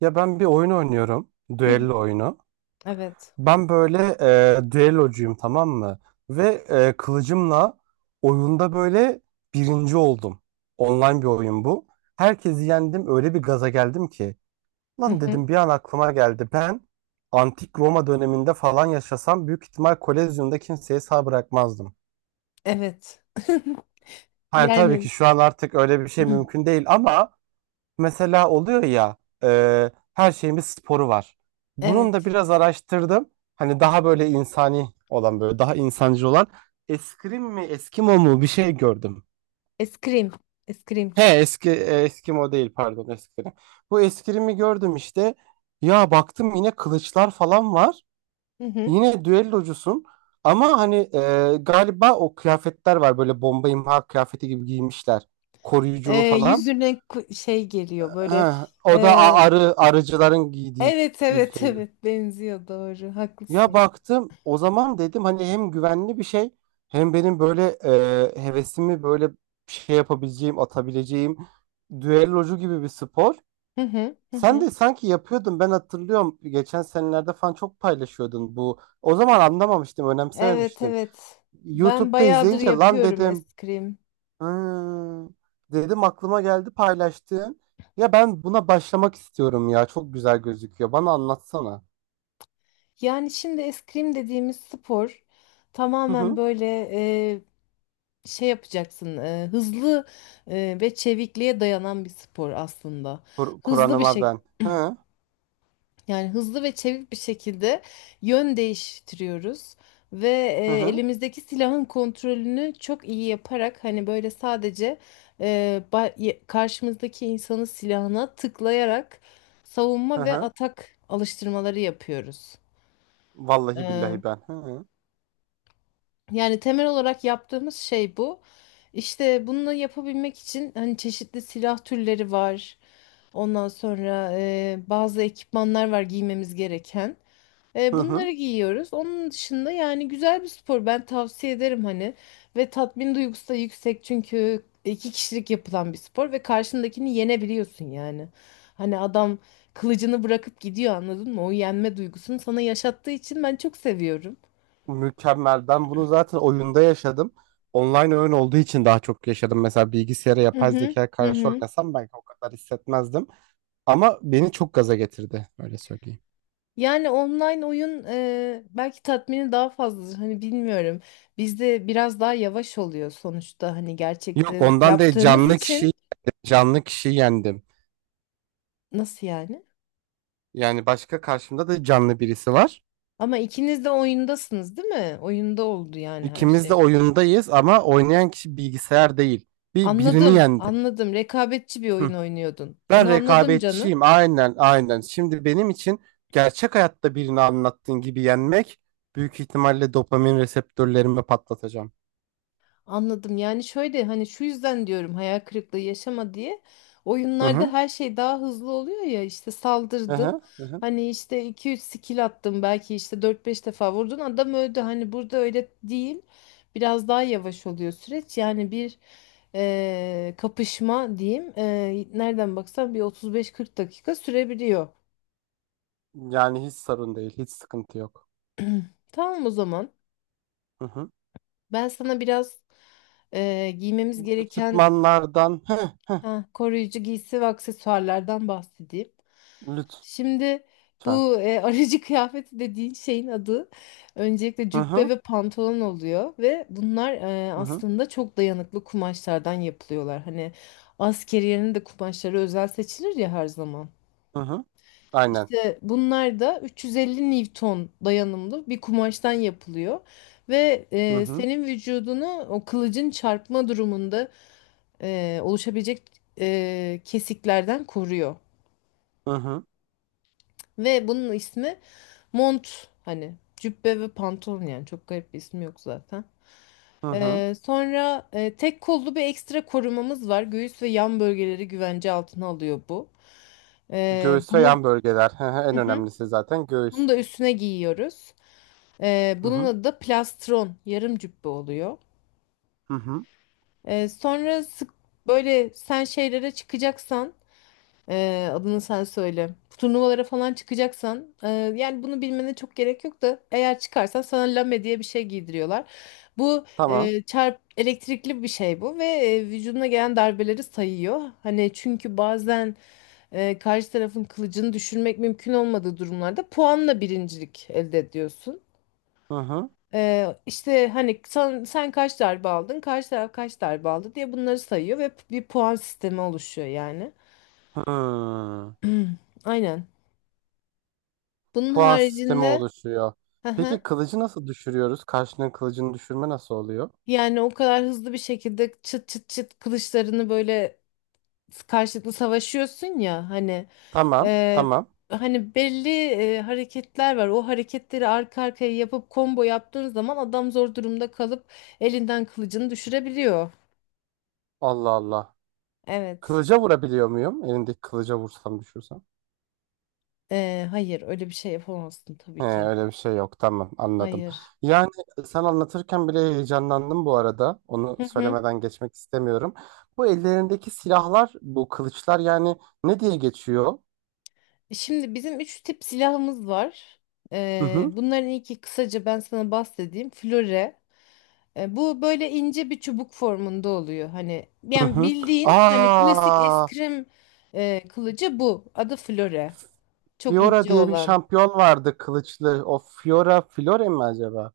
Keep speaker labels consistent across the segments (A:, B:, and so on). A: Ya ben bir oyun oynuyorum.
B: Hı hı.
A: Düello oyunu.
B: Evet.
A: Ben böyle düellocuyum, tamam mı? Ve kılıcımla oyunda böyle birinci oldum. Online bir oyun bu. Herkesi yendim, öyle bir gaza geldim ki.
B: Hı
A: Lan
B: hı.
A: dedim, bir an aklıma geldi. Ben antik Roma döneminde falan yaşasam, büyük ihtimal Kolezyum'da kimseye sağ bırakmazdım.
B: Evet.
A: Hani tabii ki
B: Yani
A: şu an artık öyle bir şey mümkün değil ama mesela oluyor ya, her şeyin bir sporu var. Bunun da
B: evet.
A: biraz araştırdım. Hani daha böyle insani olan, böyle daha insancı olan eskrim mi, eskimo mu bir şey gördüm.
B: Eskrim. Eskrim.
A: He, eski eskimo değil, pardon, eskrim. Bu eskrimi gördüm işte. Ya baktım, yine kılıçlar falan var.
B: Hı hı.
A: Yine düellocusun. Ama hani galiba o kıyafetler var, böyle bomba imha kıyafeti gibi giymişler. Koruyuculu falan.
B: Yüzüne şey geliyor
A: Ha,
B: böyle.
A: o da
B: ee,
A: arı, arıcıların giydiği
B: evet evet
A: yüzünü.
B: evet benziyor, doğru,
A: Ya
B: haklısın.
A: baktım, o zaman dedim hani hem güvenli bir şey, hem benim böyle hevesimi böyle şey yapabileceğim, atabileceğim düellocu gibi bir spor.
B: Hı hı. Hı
A: Sen
B: hı.
A: de sanki yapıyordun, ben hatırlıyorum, geçen senelerde falan çok paylaşıyordun bu. O zaman anlamamıştım,
B: Evet
A: önemsememiştim.
B: evet. Ben
A: YouTube'da
B: bayağıdır
A: izleyince lan
B: yapıyorum
A: dedim.
B: eskrim.
A: Ha, dedim, aklıma geldi paylaştığın. Ya ben buna başlamak istiyorum ya. Çok güzel gözüküyor. Bana anlatsana.
B: Yani şimdi eskrim dediğimiz spor
A: Hı
B: tamamen
A: hı.
B: böyle şey yapacaksın, hızlı ve çevikliğe dayanan bir spor aslında. Hızlı bir
A: Kur'an'ıma
B: şey,
A: ben. Hı hı.
B: yani hızlı ve çevik bir şekilde yön değiştiriyoruz ve
A: Hı hı.
B: elimizdeki silahın kontrolünü çok iyi yaparak, hani böyle sadece karşımızdaki insanın silahına tıklayarak savunma ve
A: Hı.
B: atak alıştırmaları yapıyoruz.
A: Vallahi billahi ben. Hı hı.
B: Yani temel olarak yaptığımız şey bu. İşte bunu yapabilmek için hani çeşitli silah türleri var. Ondan sonra bazı ekipmanlar var giymemiz gereken.
A: Hı
B: E,
A: hı.
B: bunları giyiyoruz. Onun dışında, yani güzel bir spor, ben tavsiye ederim hani. Ve tatmin duygusu da yüksek, çünkü iki kişilik yapılan bir spor ve karşındakini yenebiliyorsun yani. Hani adam kılıcını bırakıp gidiyor, anladın mı? O yenme duygusunu sana yaşattığı için ben çok seviyorum.
A: Mükemmel. Ben bunu zaten oyunda yaşadım. Online oyun olduğu için daha çok yaşadım. Mesela bilgisayara,
B: Hı
A: yapay
B: hı.
A: zekaya
B: Hı
A: karşı
B: hı.
A: oynasam belki o kadar hissetmezdim. Ama beni çok gaza getirdi. Öyle söyleyeyim.
B: Yani online oyun, belki tatmini daha fazladır. Hani bilmiyorum. Bizde biraz daha yavaş oluyor sonuçta. Hani
A: Yok,
B: gerçekte
A: ondan değil,
B: yaptığımız
A: canlı
B: için.
A: kişiyi, canlı kişiyi yendim.
B: Nasıl yani?
A: Yani başka, karşımda da canlı birisi var.
B: Ama ikiniz de oyundasınız, değil mi? Oyunda oldu yani her
A: İkimiz de
B: şey.
A: oyundayız ama oynayan kişi bilgisayar değil. Bir birini
B: Anladım,
A: yendim.
B: anladım. Rekabetçi bir
A: Hı.
B: oyun oynuyordun.
A: Ben
B: Onu anladım, canım.
A: rekabetçiyim. Aynen, aynen. Şimdi benim için gerçek hayatta birini anlattığın gibi yenmek, büyük ihtimalle dopamin reseptörlerimi patlatacağım.
B: Anladım. Yani şöyle, hani şu yüzden diyorum, hayal kırıklığı yaşama diye.
A: Hı
B: Oyunlarda
A: hı.
B: her şey daha hızlı oluyor ya, işte
A: Hı
B: saldırdın.
A: hı. Hı hı.
B: Hani işte iki üç skill attın, belki işte dört beş defa vurdun, adam öldü. Hani burada öyle değil. Biraz daha yavaş oluyor süreç. Yani bir kapışma diyeyim. Nereden baksan bir 35-40 dakika sürebiliyor.
A: Yani hiç sorun değil, hiç sıkıntı yok.
B: Tamam o zaman.
A: Hı hı.
B: Ben sana biraz giymemiz gereken,
A: Ekipmanlardan, hı,
B: ha, koruyucu giysi ve aksesuarlardan bahsedeyim.
A: lütfen.
B: Şimdi bu aracı kıyafeti dediğin şeyin adı öncelikle
A: Hı
B: cübbe
A: hı.
B: ve pantolon oluyor ve bunlar
A: Hı hı.
B: aslında çok dayanıklı kumaşlardan yapılıyorlar. Hani askeriyenin de kumaşları özel seçilir ya her zaman.
A: Hı hı. Aynen.
B: İşte bunlar da 350 Newton dayanımlı bir kumaştan yapılıyor ve
A: Hı hı.
B: senin vücudunu o kılıcın çarpma durumunda oluşabilecek kesiklerden koruyor.
A: Hı hı.
B: Ve bunun ismi mont, hani cübbe ve pantolon, yani çok garip bir ismi yok zaten.
A: Hı hı.
B: Sonra tek kollu bir ekstra korumamız var. Göğüs ve yan bölgeleri güvence altına alıyor bu. E,
A: Göğüs ve
B: bunu
A: yan bölgeler. Hı hı, en
B: hı hı,
A: önemlisi zaten
B: bunu
A: göğüs.
B: da üstüne giyiyoruz. E,
A: Hı
B: bunun
A: hı.
B: adı da plastron, yarım cübbe oluyor.
A: Hı hı.
B: Sonra sık böyle sen şeylere çıkacaksan. Adını sen söyle. Turnuvalara falan çıkacaksan, yani bunu bilmene çok gerek yok da, eğer çıkarsan sana lame diye bir şey giydiriyorlar. Bu
A: Tamam.
B: e, çarp elektrikli bir şey bu ve vücuduna gelen darbeleri sayıyor. Hani çünkü bazen karşı tarafın kılıcını düşürmek mümkün olmadığı durumlarda puanla birincilik elde ediyorsun.
A: Hı hı.
B: E, işte hani sen kaç darbe aldın, karşı taraf kaç darbe aldı diye bunları sayıyor ve bir puan sistemi oluşuyor yani.
A: Hı.
B: Aynen. Bunun
A: Puan sistemi
B: haricinde,
A: oluşuyor.
B: hı
A: Peki
B: hı,
A: kılıcı nasıl düşürüyoruz? Karşının kılıcını düşürme nasıl oluyor?
B: yani o kadar hızlı bir şekilde çıt çıt çıt kılıçlarını böyle karşılıklı savaşıyorsun ya, hani
A: Tamam.
B: e,
A: Tamam.
B: hani belli hareketler var. O hareketleri arka arkaya yapıp combo yaptığın zaman adam zor durumda kalıp elinden kılıcını düşürebiliyor.
A: Allah Allah.
B: Evet.
A: Kılıca vurabiliyor muyum? Elindeki kılıca vursam, düşürsem.
B: Hayır, öyle bir şey yapamazsın tabii
A: He,
B: ki.
A: öyle bir şey yok. Tamam, anladım.
B: Hayır.
A: Yani sen anlatırken bile heyecanlandım bu arada. Onu
B: Hı hı.
A: söylemeden geçmek istemiyorum. Bu ellerindeki silahlar, bu kılıçlar yani ne diye geçiyor?
B: Şimdi bizim üç tip silahımız var. Bunların ilki, kısaca ben sana bahsedeyim, flöre. Bu böyle ince bir çubuk formunda oluyor. Hani,
A: Hı
B: yani
A: hı.
B: bildiğin hani klasik
A: Aa,
B: eskrim kılıcı bu. Adı Flore. Çok
A: Fiora
B: ince
A: diye bir
B: olan.
A: şampiyon vardı kılıçlı. O Fiora Flore mi acaba?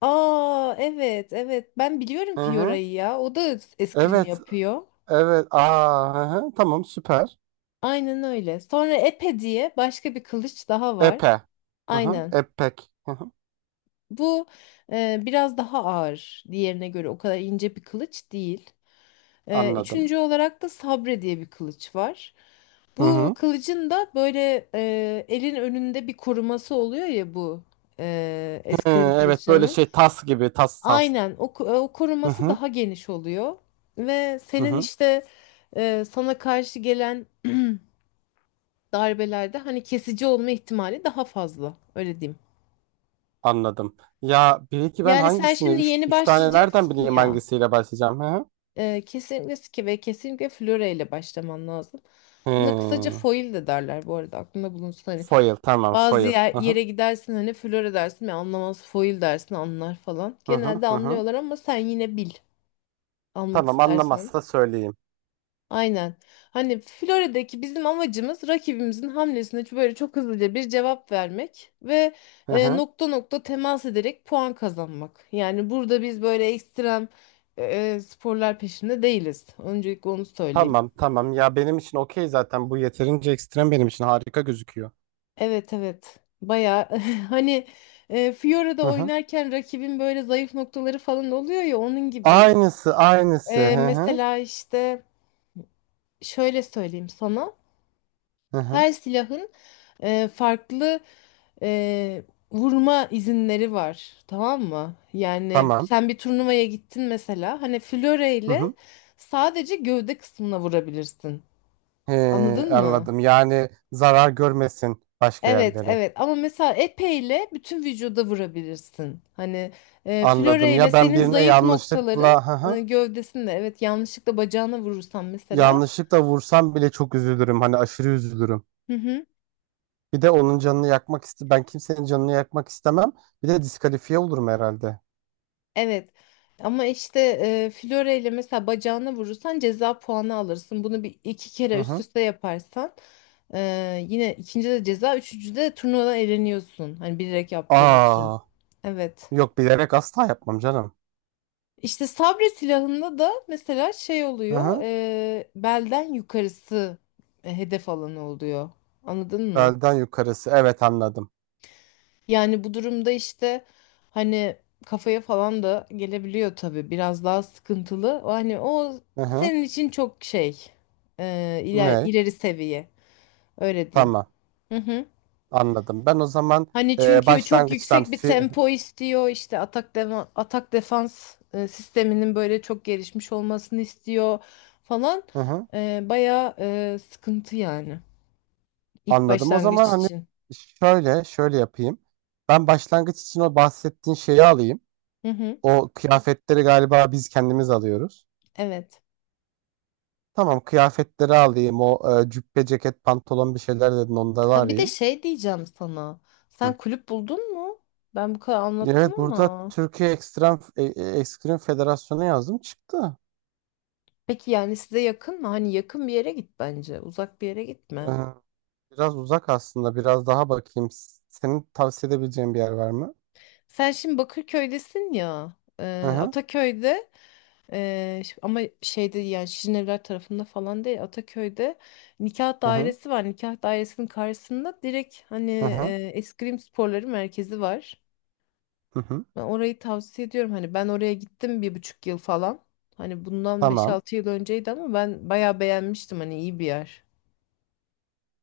B: Aa, evet evet, ben biliyorum
A: Hı hı.
B: Fiora'yı ya. O da eskrim
A: Evet,
B: yapıyor.
A: evet. Aa, hı hı. Tamam, süper.
B: Aynen öyle. Sonra Epe diye başka bir kılıç daha var.
A: Epe. Hı hı.
B: Aynen.
A: Epek. Hı hı.
B: Bu biraz daha ağır. Diğerine göre o kadar ince bir kılıç değil. Ee,
A: Anladım.
B: üçüncü olarak da sabre diye bir kılıç var.
A: Hı
B: Bu
A: hı.
B: kılıcın da böyle elin önünde bir koruması oluyor ya, bu
A: Hı,
B: eskrim
A: evet, böyle
B: kılıçlarının.
A: şey tas gibi, tas tas.
B: Aynen, o o
A: Hı
B: koruması
A: hı.
B: daha geniş oluyor. Ve
A: Hı
B: senin
A: hı.
B: işte sana karşı gelen darbelerde hani kesici olma ihtimali daha fazla, öyle diyeyim.
A: Anladım. Ya bir ki ben
B: Yani sen
A: hangisini,
B: şimdi
A: üç,
B: yeni
A: üç tane nereden
B: başlayacaksın
A: bileyim
B: ya.
A: hangisiyle başlayacağım? Hı hı.
B: Kesinlikle ve kesinlikle flöre ile başlaman lazım. Buna kısaca
A: Hı.
B: foil de derler, bu arada aklında bulunsun hani.
A: Foil, tamam,
B: Bazı
A: foil. Hı hı.
B: yere gidersin, hani flöre dersin ve anlamaz, foil dersin anlar falan.
A: Hı hı.
B: Genelde
A: Hı hı.
B: anlıyorlar ama sen yine bil almak
A: Tamam,
B: istersen.
A: anlamazsa söyleyeyim.
B: Aynen. Hani Florida'daki bizim amacımız, rakibimizin hamlesine böyle çok hızlıca bir cevap vermek ve
A: Hı hı.
B: nokta nokta temas ederek puan kazanmak. Yani burada biz böyle ekstrem sporlar peşinde değiliz. Öncelikle onu söyleyeyim.
A: Tamam tamam ya, benim için okey, zaten bu yeterince ekstrem, benim için harika gözüküyor.
B: Evet evet. Baya hani Fiora'da
A: Hı hı.
B: oynarken rakibin böyle zayıf noktaları falan oluyor ya, onun gibi.
A: Aynısı aynısı.
B: E,
A: Hı hı.
B: mesela işte, şöyle söyleyeyim sana.
A: Hı hı.
B: Her silahın farklı e, vurma izinleri var. Tamam mı? Yani
A: Tamam.
B: sen bir turnuvaya gittin mesela. Hani Fiora
A: Hı
B: ile
A: hı.
B: sadece gövde kısmına vurabilirsin. Anladın mı?
A: Anladım. Yani zarar görmesin başka
B: Evet
A: yerlere.
B: evet, ama mesela epeyle bütün vücuda vurabilirsin. Hani
A: Anladım.
B: floreyle
A: Ya ben
B: senin
A: birine
B: zayıf noktaların
A: yanlışlıkla hı hı.
B: gövdesinde, evet, yanlışlıkla bacağına vurursan mesela.
A: Yanlışlıkla vursam bile çok üzülürüm. Hani aşırı üzülürüm.
B: Hı hı,
A: Bir de onun canını yakmak iste, ben kimsenin canını yakmak istemem. Bir de diskalifiye olurum herhalde.
B: evet, ama işte floreyle mesela bacağına vurursan ceza puanı alırsın. Bunu bir iki
A: Hı
B: kere üst
A: hı.
B: üste yaparsan yine, ikinci de ceza, üçüncü de turnuvadan eleniyorsun. Hani bilerek yaptığın için.
A: Aa,
B: Evet.
A: yok, bilerek asla yapmam canım.
B: İşte sabre silahında da mesela şey
A: Hı
B: oluyor,
A: hı.
B: belden yukarısı hedef alanı oluyor. Anladın mı?
A: Belden yukarısı. Evet, anladım.
B: Yani bu durumda işte, hani kafaya falan da gelebiliyor tabii. Biraz daha sıkıntılı. O, hani o
A: Hı hı.
B: senin için çok şey,
A: Ne?
B: ileri seviye. Öyle diyeyim.
A: Tamam. Anladım. Ben o zaman
B: Hani
A: e,
B: çünkü çok
A: başlangıçtan
B: yüksek bir
A: fi-
B: tempo istiyor. İşte atak atak defans sisteminin böyle çok gelişmiş olmasını istiyor falan.
A: hı hı.
B: Bayağı sıkıntı, yani ilk
A: Anladım. O zaman
B: başlangıç
A: hani
B: için.
A: şöyle, şöyle yapayım. Ben başlangıç için o bahsettiğin şeyi alayım.
B: Hı hı,
A: O kıyafetleri galiba biz kendimiz alıyoruz.
B: evet.
A: Tamam, kıyafetleri alayım. O cübbe, ceket, pantolon bir şeyler dedin, onları
B: Ha, bir de
A: arayayım.
B: şey diyeceğim sana.
A: Hı.
B: Sen kulüp buldun mu? Ben bu kadar anlattım
A: Evet, burada
B: ama.
A: Türkiye Ekstrem Ekstrem Federasyonu yazdım, çıktı.
B: Peki, yani size yakın mı? Hani yakın bir yere git bence. Uzak bir yere gitme.
A: Biraz uzak aslında. Biraz daha bakayım. Senin tavsiye edebileceğin bir yer var mı?
B: Sen şimdi Bakırköy'desin ya.
A: Hı hı.
B: Ataköy'de. Ama şeyde, yani Şirinevler tarafında falan değil, Ataköy'de nikah
A: Hı hı.
B: dairesi var. Nikah dairesinin karşısında direkt, hani
A: Hı hı.
B: eskrim sporları merkezi var.
A: Hı hı.
B: Ben orayı tavsiye ediyorum. Hani ben oraya gittim 1,5 yıl falan. Hani bundan beş
A: Tamam.
B: altı yıl önceydi ama ben bayağı beğenmiştim. Hani iyi bir yer.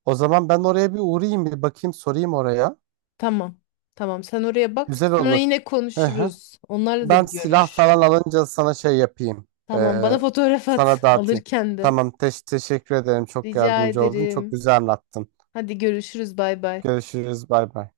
A: O zaman ben oraya bir uğrayayım, bir bakayım, sorayım oraya.
B: Tamam. Tamam, sen oraya bak.
A: Güzel
B: Sonra
A: olur.
B: yine
A: Hı hı.
B: konuşuruz. Onlarla da
A: Ben
B: bir
A: silah
B: görüş.
A: falan alınca sana şey yapayım.
B: Tamam, bana
A: Ee,
B: fotoğraf
A: sana
B: at
A: dağıtayım.
B: alırken de.
A: Tamam. Teşekkür ederim. Çok
B: Rica
A: yardımcı oldun. Çok
B: ederim.
A: güzel anlattın.
B: Hadi görüşürüz, bay bay.
A: Görüşürüz. Bay bay.